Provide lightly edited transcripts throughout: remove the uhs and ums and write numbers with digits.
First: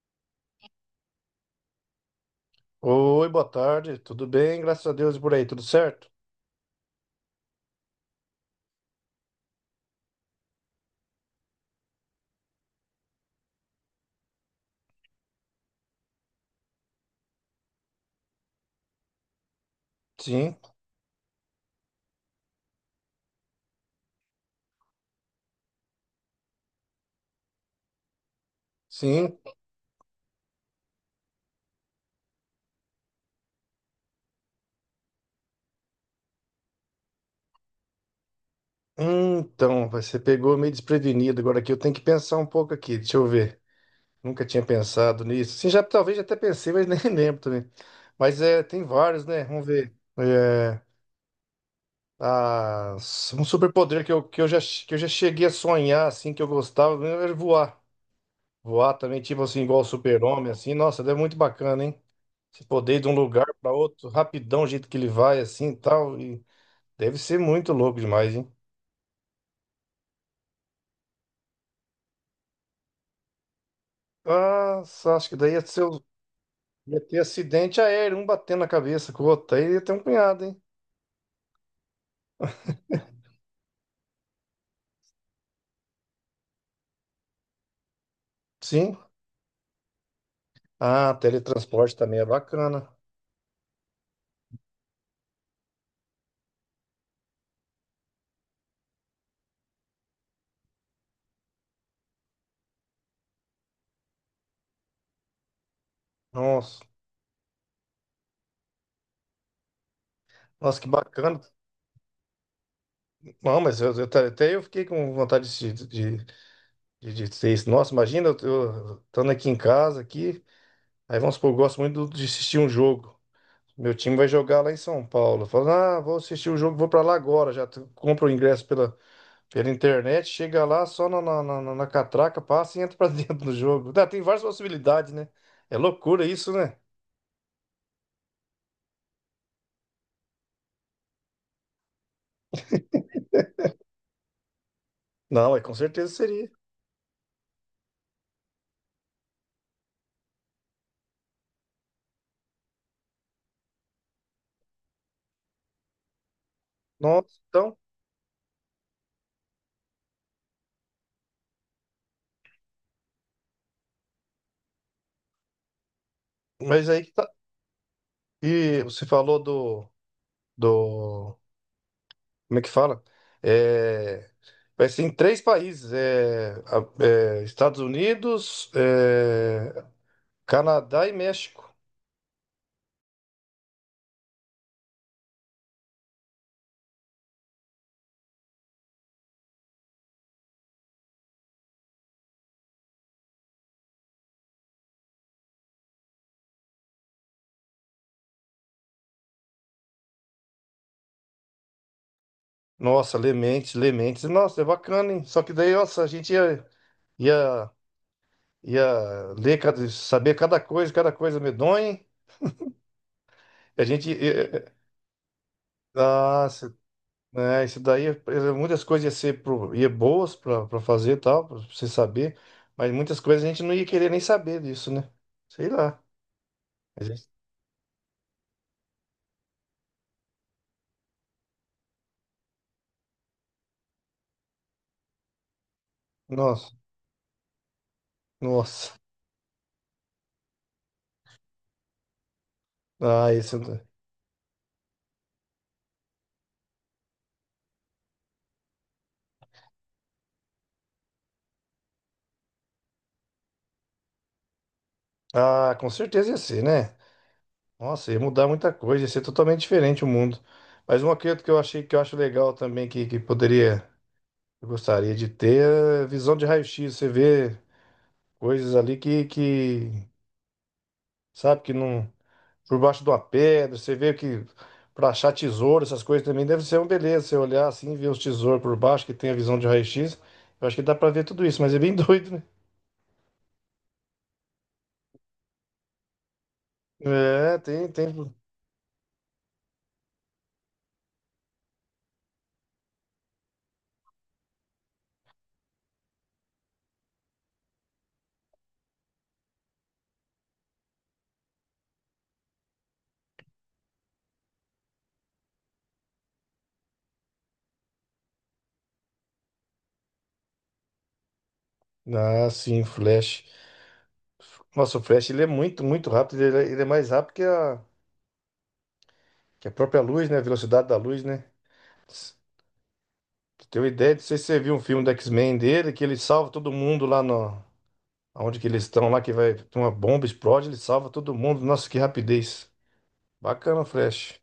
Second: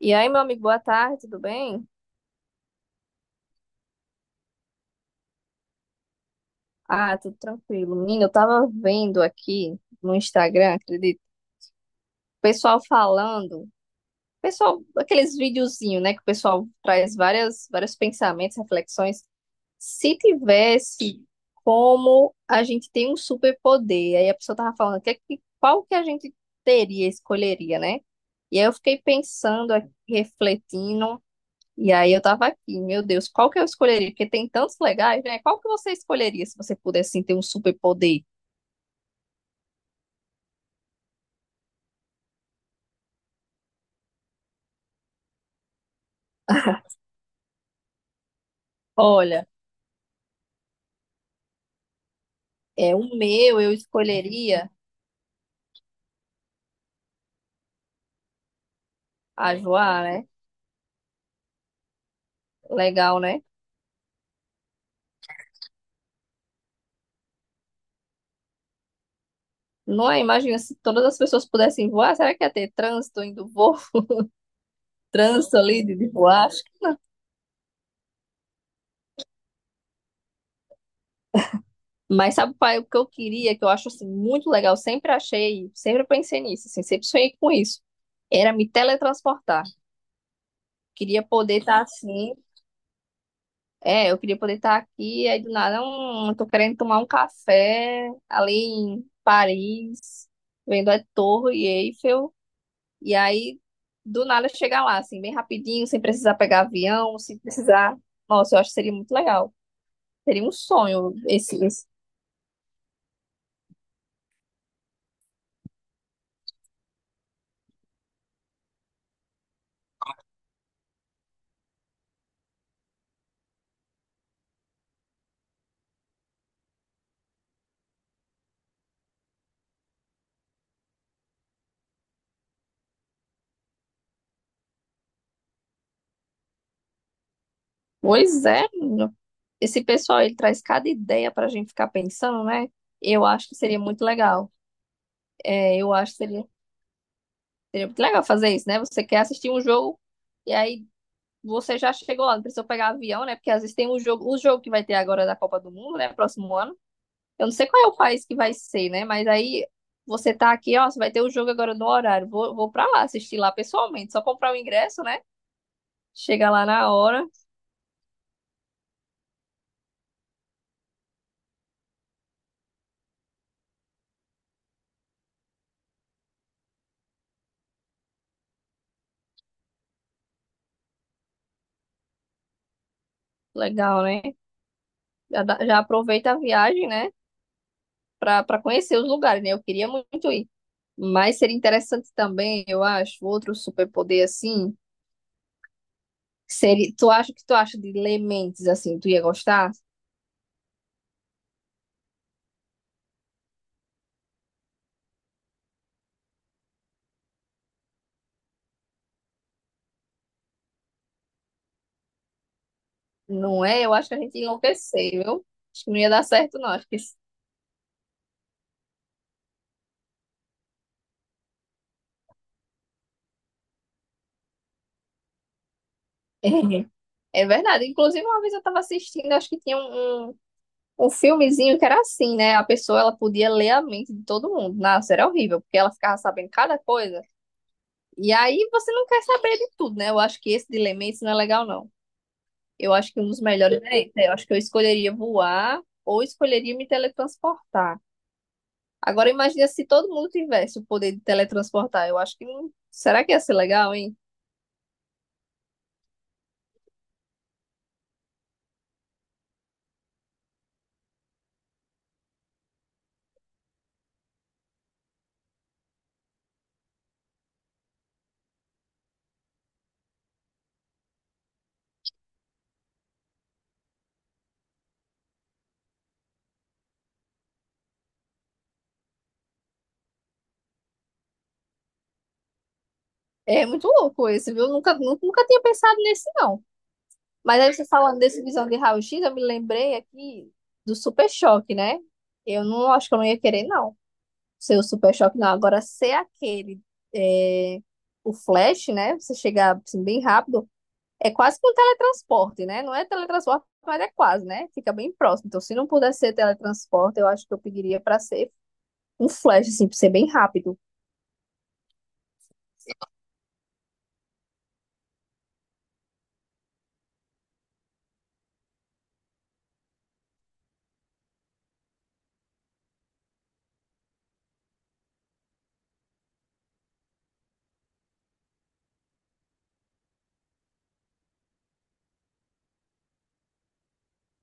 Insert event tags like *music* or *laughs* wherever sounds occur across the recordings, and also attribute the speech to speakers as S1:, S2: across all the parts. S1: E aí, meu amigo, boa tarde, tudo bem?
S2: Oi, boa tarde. Tudo bem? Graças a Deus e por aí, tudo certo?
S1: Ah, tudo tranquilo. Menina, eu tava vendo aqui no Instagram, acredito, o pessoal falando, pessoal, aqueles videozinhos, né, que o pessoal traz vários pensamentos, reflexões. Se
S2: Sim,
S1: tivesse como a gente tem um superpoder, aí a pessoa tava falando, qual que a gente teria, escolheria, né? E aí eu fiquei
S2: sim.
S1: pensando aqui, refletindo. E aí eu tava aqui, meu Deus, qual que eu escolheria? Porque tem tantos legais, né? Qual que você escolheria se você pudesse assim, ter um superpoder?
S2: Então, você pegou meio desprevenido agora aqui. Eu tenho que pensar um pouco aqui. Deixa eu ver. Nunca tinha pensado nisso. Sim, já talvez já até pensei, mas *laughs*
S1: *laughs*
S2: nem lembro também. Mas é, tem vários, né?
S1: Olha,
S2: Vamos ver. É,
S1: é o
S2: um
S1: meu, eu
S2: superpoder que eu, que eu já,
S1: escolheria
S2: que eu já cheguei a sonhar, assim, que eu gostava, era voar. Voar também, tipo
S1: a
S2: assim, igual o
S1: voar, né?
S2: super-homem, assim. Nossa, é muito bacana, hein? Você poder ir de um
S1: Legal, né?
S2: lugar para outro rapidão, o jeito que ele vai, assim e tal. E deve ser muito louco demais, hein?
S1: Não é? Imagina se todas as pessoas pudessem voar, será que ia ter trânsito indo voo? *laughs*
S2: Nossa, acho que daí
S1: Trânsito
S2: ia ser,
S1: ali de voar?
S2: ia ter acidente aéreo, um batendo na cabeça com o outro. Aí ia ter um punhado, hein?
S1: Mas sabe, pai, o que eu queria, que eu acho assim, muito legal, sempre achei, sempre pensei nisso, assim, sempre sonhei com isso, era me
S2: Sim.
S1: teletransportar.
S2: Ah,
S1: Queria poder estar
S2: teletransporte também é
S1: assim,
S2: bacana.
S1: é, eu queria poder estar aqui, aí do nada, tô querendo tomar um café ali em Paris, vendo a Torre Eiffel, e aí do nada chegar lá, assim, bem rapidinho, sem precisar pegar
S2: Nossa,
S1: avião, sem precisar. Nossa, eu acho que seria muito legal. Seria um
S2: nossa, que
S1: sonho
S2: bacana.
S1: esse, esse...
S2: Não, mas até eu fiquei com vontade de ser isso. Nossa, imagina eu estando aqui em casa, aqui. Aí vamos supor, eu gosto muito de assistir um jogo. Meu time vai jogar lá em São Paulo. Fala, ah, vou assistir o jogo, vou pra lá agora. Compro o ingresso pela, pela internet, chega lá só na catraca, passa e entra pra *laughs* dentro do jogo. Tá, tem várias possibilidades, né? É loucura isso, né?
S1: Pois é, menino. Esse pessoal, ele traz cada ideia pra gente ficar pensando, né? Eu acho que seria muito legal.
S2: Não, é com
S1: É, eu acho
S2: certeza
S1: que
S2: seria.
S1: seria muito legal fazer isso, né? Você quer assistir um jogo. E aí você já chegou lá, não precisou pegar avião, né? Porque às vezes tem o jogo que vai ter agora da Copa do Mundo, né? Próximo ano.
S2: Nossa,
S1: Eu não sei
S2: então,
S1: qual é o país que vai ser, né? Mas aí você tá aqui, ó, você vai ter o jogo agora no horário. Vou pra lá assistir lá pessoalmente. Só comprar o ingresso, né? Chega lá
S2: mas
S1: na
S2: aí que
S1: hora.
S2: tá. E você falou do, como é que fala? É, vai ser em três países, é, é, Estados Unidos, é, Canadá e México.
S1: Legal, né? Já aproveita a viagem, né? Pra conhecer os lugares, né? Eu queria muito ir. Mas seria interessante também, eu acho, outro superpoder assim. Seria, tu acha o que tu acha de ler mentes assim? Tu ia gostar?
S2: Nossa, Lementes, Lementes, nossa, é bacana, hein? Só que daí, nossa, a gente ia, ia, ia ler, saber cada coisa medonha, hein?
S1: Não
S2: A
S1: é? Eu acho
S2: gente,
S1: que a gente ia
S2: eh, eh,
S1: enlouquecer, viu? Acho que não ia dar certo, não.
S2: nossa,
S1: Acho que isso...
S2: né, isso daí, muitas coisas ia ser pro, ia boas para fazer e tal, para você saber, mas muitas coisas a gente não ia querer nem saber disso, né? Sei lá.
S1: *laughs*
S2: A gente-
S1: é verdade. Inclusive, uma vez eu estava assistindo, acho que tinha um um filmezinho que era assim, né? A pessoa ela podia ler a mente de todo mundo. Nossa, era horrível, porque ela ficava sabendo
S2: nossa,
S1: cada coisa. E aí você
S2: nossa.
S1: não quer saber de tudo, né? Eu acho que esse de ler mentes não é legal, não. Eu acho que um
S2: Ah,
S1: dos
S2: esse,
S1: melhores é esse. Eu acho que eu escolheria voar ou escolheria me teletransportar. Agora imagina se todo mundo tivesse o poder de teletransportar. Eu acho que não. Será que ia ser legal, hein?
S2: ah, com certeza ia ser, né? Nossa, ia mudar muita coisa, ia ser totalmente diferente o mundo. Mas uma coisa que eu achei que eu acho legal também, que poderia, eu gostaria de ter, é visão de raio-x. Você vê coisas ali que, sabe, que não. Por baixo de uma pedra, você vê que para achar tesouro, essas coisas também deve ser uma beleza. Você olhar assim, ver os tesouros por baixo, que tem a visão de raio-x. Eu acho que dá para ver tudo isso, mas é bem *laughs* doido, né?
S1: É muito louco esse, viu? Eu nunca, nunca tinha pensado nesse, não.
S2: É,
S1: Mas aí você
S2: tem, tem.
S1: falando desse visão de raio-x, eu me lembrei aqui do super choque, né? Eu não acho que eu não ia querer, não. Ser o super choque, não. Agora, ser aquele, é, o flash, né? Você chegar assim, bem rápido, é quase que um teletransporte, né? Não é teletransporte, mas é quase, né? Fica bem próximo. Então, se não pudesse ser teletransporte, eu acho que eu pediria para ser um flash, assim, para ser bem rápido.
S2: Ah, sim, Flash. Nossa, o Flash ele é muito, muito rápido. Ele é mais rápido que a. Que a própria luz, né? A velocidade da luz, né? Pra ideia, não sei se você viu um filme do X-Men dele, que ele salva todo mundo lá no... Onde que eles estão lá, que vai... Tem uma bomba, explode, ele salva todo mundo. Nossa, que rapidez. Bacana, Flash.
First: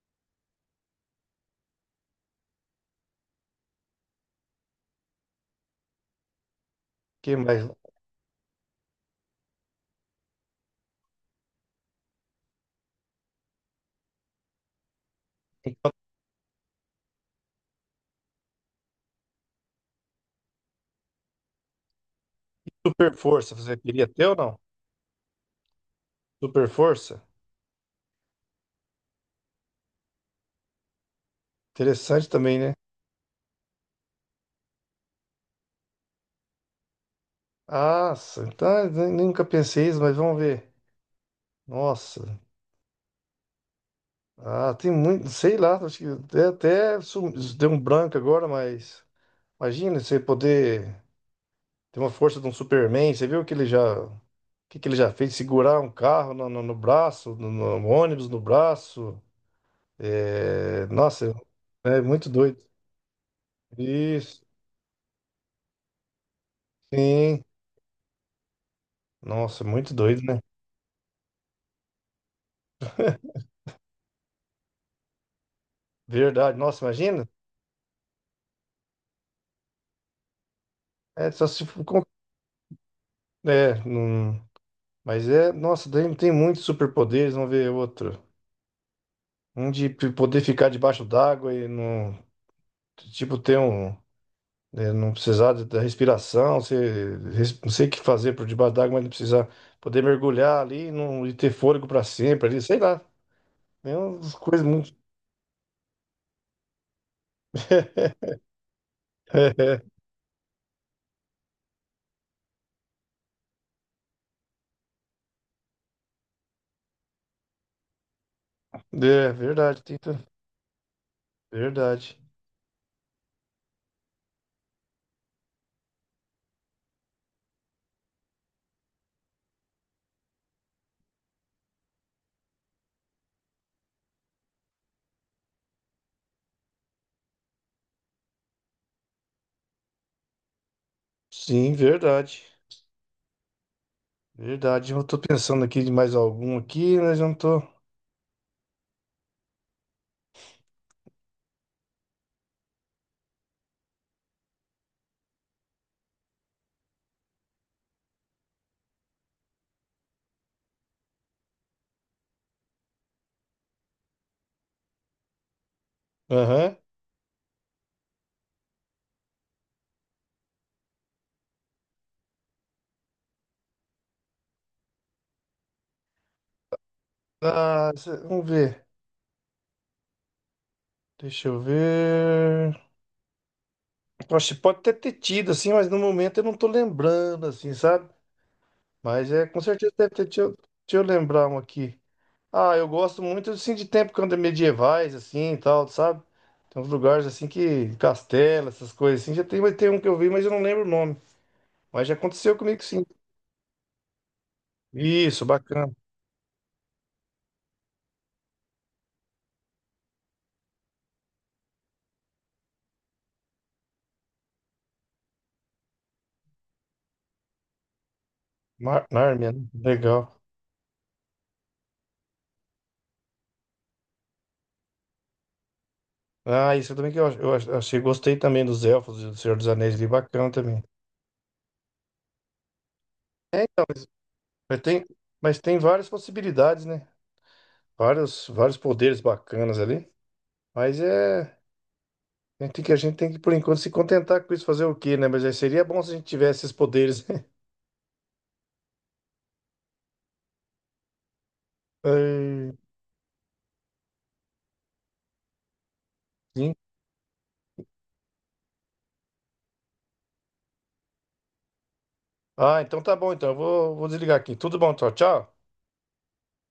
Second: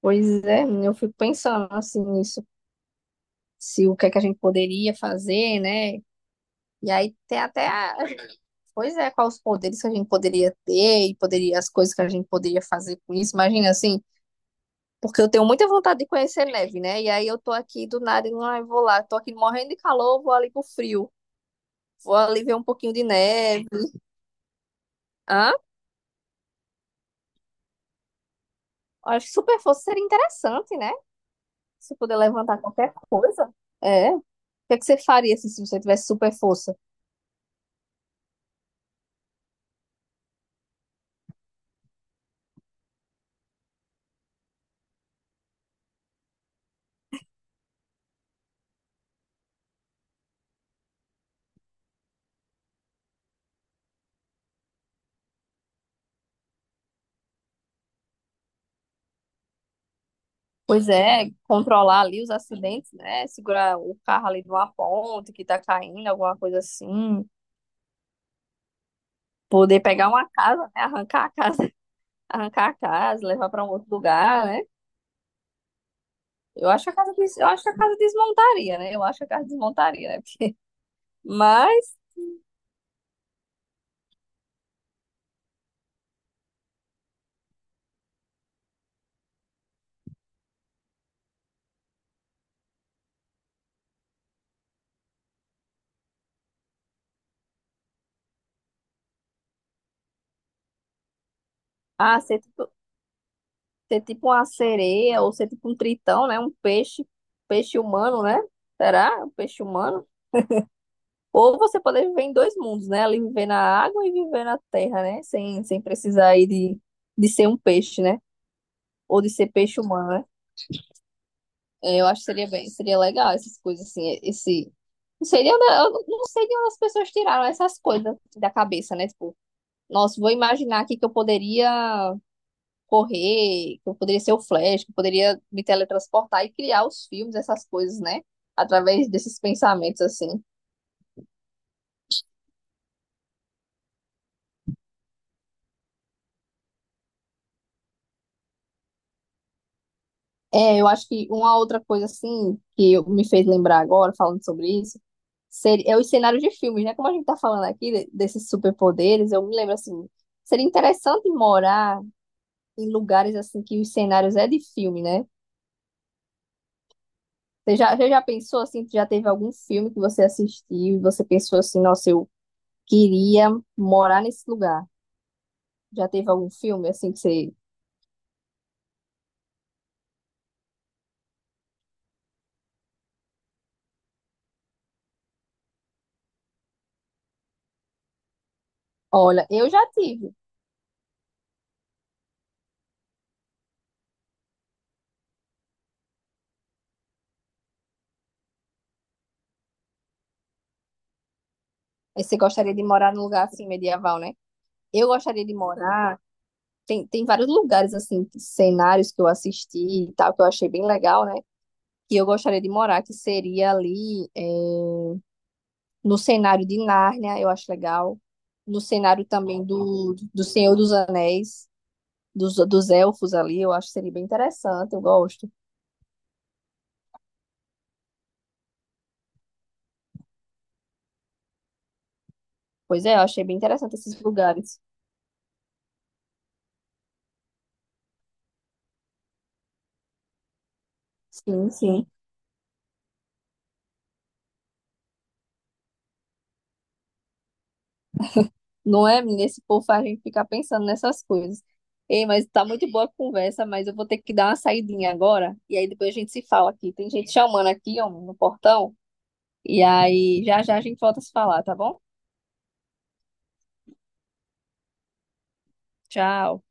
S1: Pois é, eu fico pensando assim nisso, se o que é que a gente poderia fazer, né? E aí
S2: Que
S1: tem
S2: mais?
S1: até a... *laughs* Pois é, quais os poderes que a gente poderia ter e poderia, as coisas que a gente poderia fazer com isso. Imagina assim, porque eu tenho muita vontade de conhecer neve, né? E aí eu tô aqui do nada e ah, eu vou lá, tô aqui morrendo de calor, vou ali pro frio. Vou ali ver um pouquinho de
S2: Super força,
S1: neve.
S2: você queria ter ou não?
S1: Hã?
S2: Super força?
S1: Acho que super força seria interessante, né? Se puder
S2: Interessante também,
S1: levantar
S2: né?
S1: qualquer coisa. É. O que é que você faria assim, se você tivesse super força?
S2: Nossa, então nunca pensei isso, mas vamos ver. Nossa. Ah, tem muito, sei lá, acho que até, até deu um branco agora, mas imagina você poder tem uma força de um Superman. Você viu o que ele já, o que que ele já fez? Segurar um carro no braço, no ônibus no braço. É,
S1: Pois é,
S2: nossa, é
S1: controlar ali
S2: muito
S1: os
S2: doido.
S1: acidentes, né? Segurar o carro ali
S2: Isso,
S1: numa ponte que tá caindo, alguma coisa assim.
S2: sim. Nossa,
S1: Poder
S2: muito
S1: pegar
S2: doido,
S1: uma
S2: né?
S1: casa, né? Arrancar a casa, *laughs* arrancar a casa, levar para um outro lugar, né?
S2: Verdade.
S1: Eu
S2: Nossa,
S1: acho que a casa,
S2: imagina.
S1: eu acho que a casa desmontaria, né? Eu acho que a casa desmontaria, né? *laughs*
S2: É, só se for
S1: Mas
S2: com- é, não- mas é, nossa, tem, tem muitos superpoderes, vamos ver outro. Um de poder ficar debaixo d'água e não, tipo, ter um né, não precisar da respiração, você, não sei o que fazer por debaixo d'água, mas não precisar poder mergulhar ali e não, e ter fôlego para
S1: ah,
S2: sempre ali, sei lá. É
S1: ser tipo
S2: umas
S1: uma
S2: coisas muito.
S1: sereia ou ser tipo um tritão, né? Um peixe, peixe
S2: *laughs*
S1: humano, né? Será? Um peixe
S2: É,
S1: humano? Ou você poder viver em dois mundos, né? Ali viver na água e viver na terra, né? Sem precisar aí de ser um peixe, né? Ou de
S2: é
S1: ser peixe
S2: verdade,
S1: humano,
S2: Tita.
S1: né? É, eu
S2: Verdade.
S1: acho que seria seria legal essas coisas assim, esse... Não sei, eu não sei de onde as pessoas tiraram essas coisas da cabeça, né? Tipo, nossa, vou imaginar aqui que eu poderia correr, que eu poderia ser o Flash, que eu poderia me teletransportar e criar os filmes, essas coisas, né? Através desses pensamentos, assim.
S2: Sim, verdade. Verdade. Eu tô pensando aqui de mais algum aqui, mas eu não tô.
S1: É, eu acho que uma outra coisa assim me fez lembrar agora, falando sobre isso, seria, é os cenários de filmes, né? Como a gente tá falando aqui desses superpoderes, eu me lembro assim, seria interessante morar em lugares assim que os cenários é de filme, né?
S2: Aham.
S1: Você já pensou assim, já teve algum filme que você assistiu e você pensou assim, nossa, eu queria morar nesse lugar. Já teve algum filme assim que você...
S2: Ah, vamos ver. Deixa eu ver. Poxa, pode até ter tido, assim, mas no momento eu não tô lembrando, assim, sabe? Mas é,
S1: Olha,
S2: com
S1: eu já
S2: certeza deve ter.
S1: tive.
S2: Deixa eu lembrar um aqui. Ah, eu gosto muito assim de tempo quando é medievais assim e tal, sabe? Tem uns lugares assim que castelo, essas coisas assim. Já tem, mas tem um que eu vi, mas eu não lembro o nome. Mas já
S1: Aí você
S2: aconteceu
S1: gostaria
S2: comigo
S1: de
S2: sim.
S1: morar num lugar assim medieval, né? Eu
S2: Isso,
S1: gostaria de
S2: bacana.
S1: morar. Tem, tem vários lugares, assim, cenários que eu assisti e tal, que eu achei bem legal, né? Que eu gostaria de morar, que seria ali é, no cenário de Nárnia, eu acho legal. No cenário
S2: Nárnia,
S1: também
S2: né?
S1: do,
S2: Legal.
S1: do Senhor dos Anéis, dos elfos ali, eu acho que seria bem interessante, eu gosto.
S2: Ah, isso também que achei, gostei também dos elfos, do Senhor dos Anéis ali, bacana também.
S1: Pois é, eu achei bem interessante esses
S2: Mas
S1: lugares.
S2: tem, mas tem várias possibilidades, né? Vários, vários poderes bacanas ali. Mas é,
S1: Sim, sim.
S2: a gente tem que por enquanto se contentar com isso, fazer o quê, né? Mas aí seria bom se a gente tivesse esses poderes. *laughs*
S1: Não é, menina? Esse povo faz a gente ficar pensando nessas coisas. Ei, mas tá
S2: É,
S1: muito boa a conversa, mas eu vou ter que dar uma saidinha agora, e aí depois a gente se fala aqui. Tem gente chamando aqui, ó, no portão. E aí, já já a gente volta a se falar, tá bom?
S2: ah, então tá bom. Então vou desligar aqui. Tudo bom, tchau, tchau.
S1: Tchau.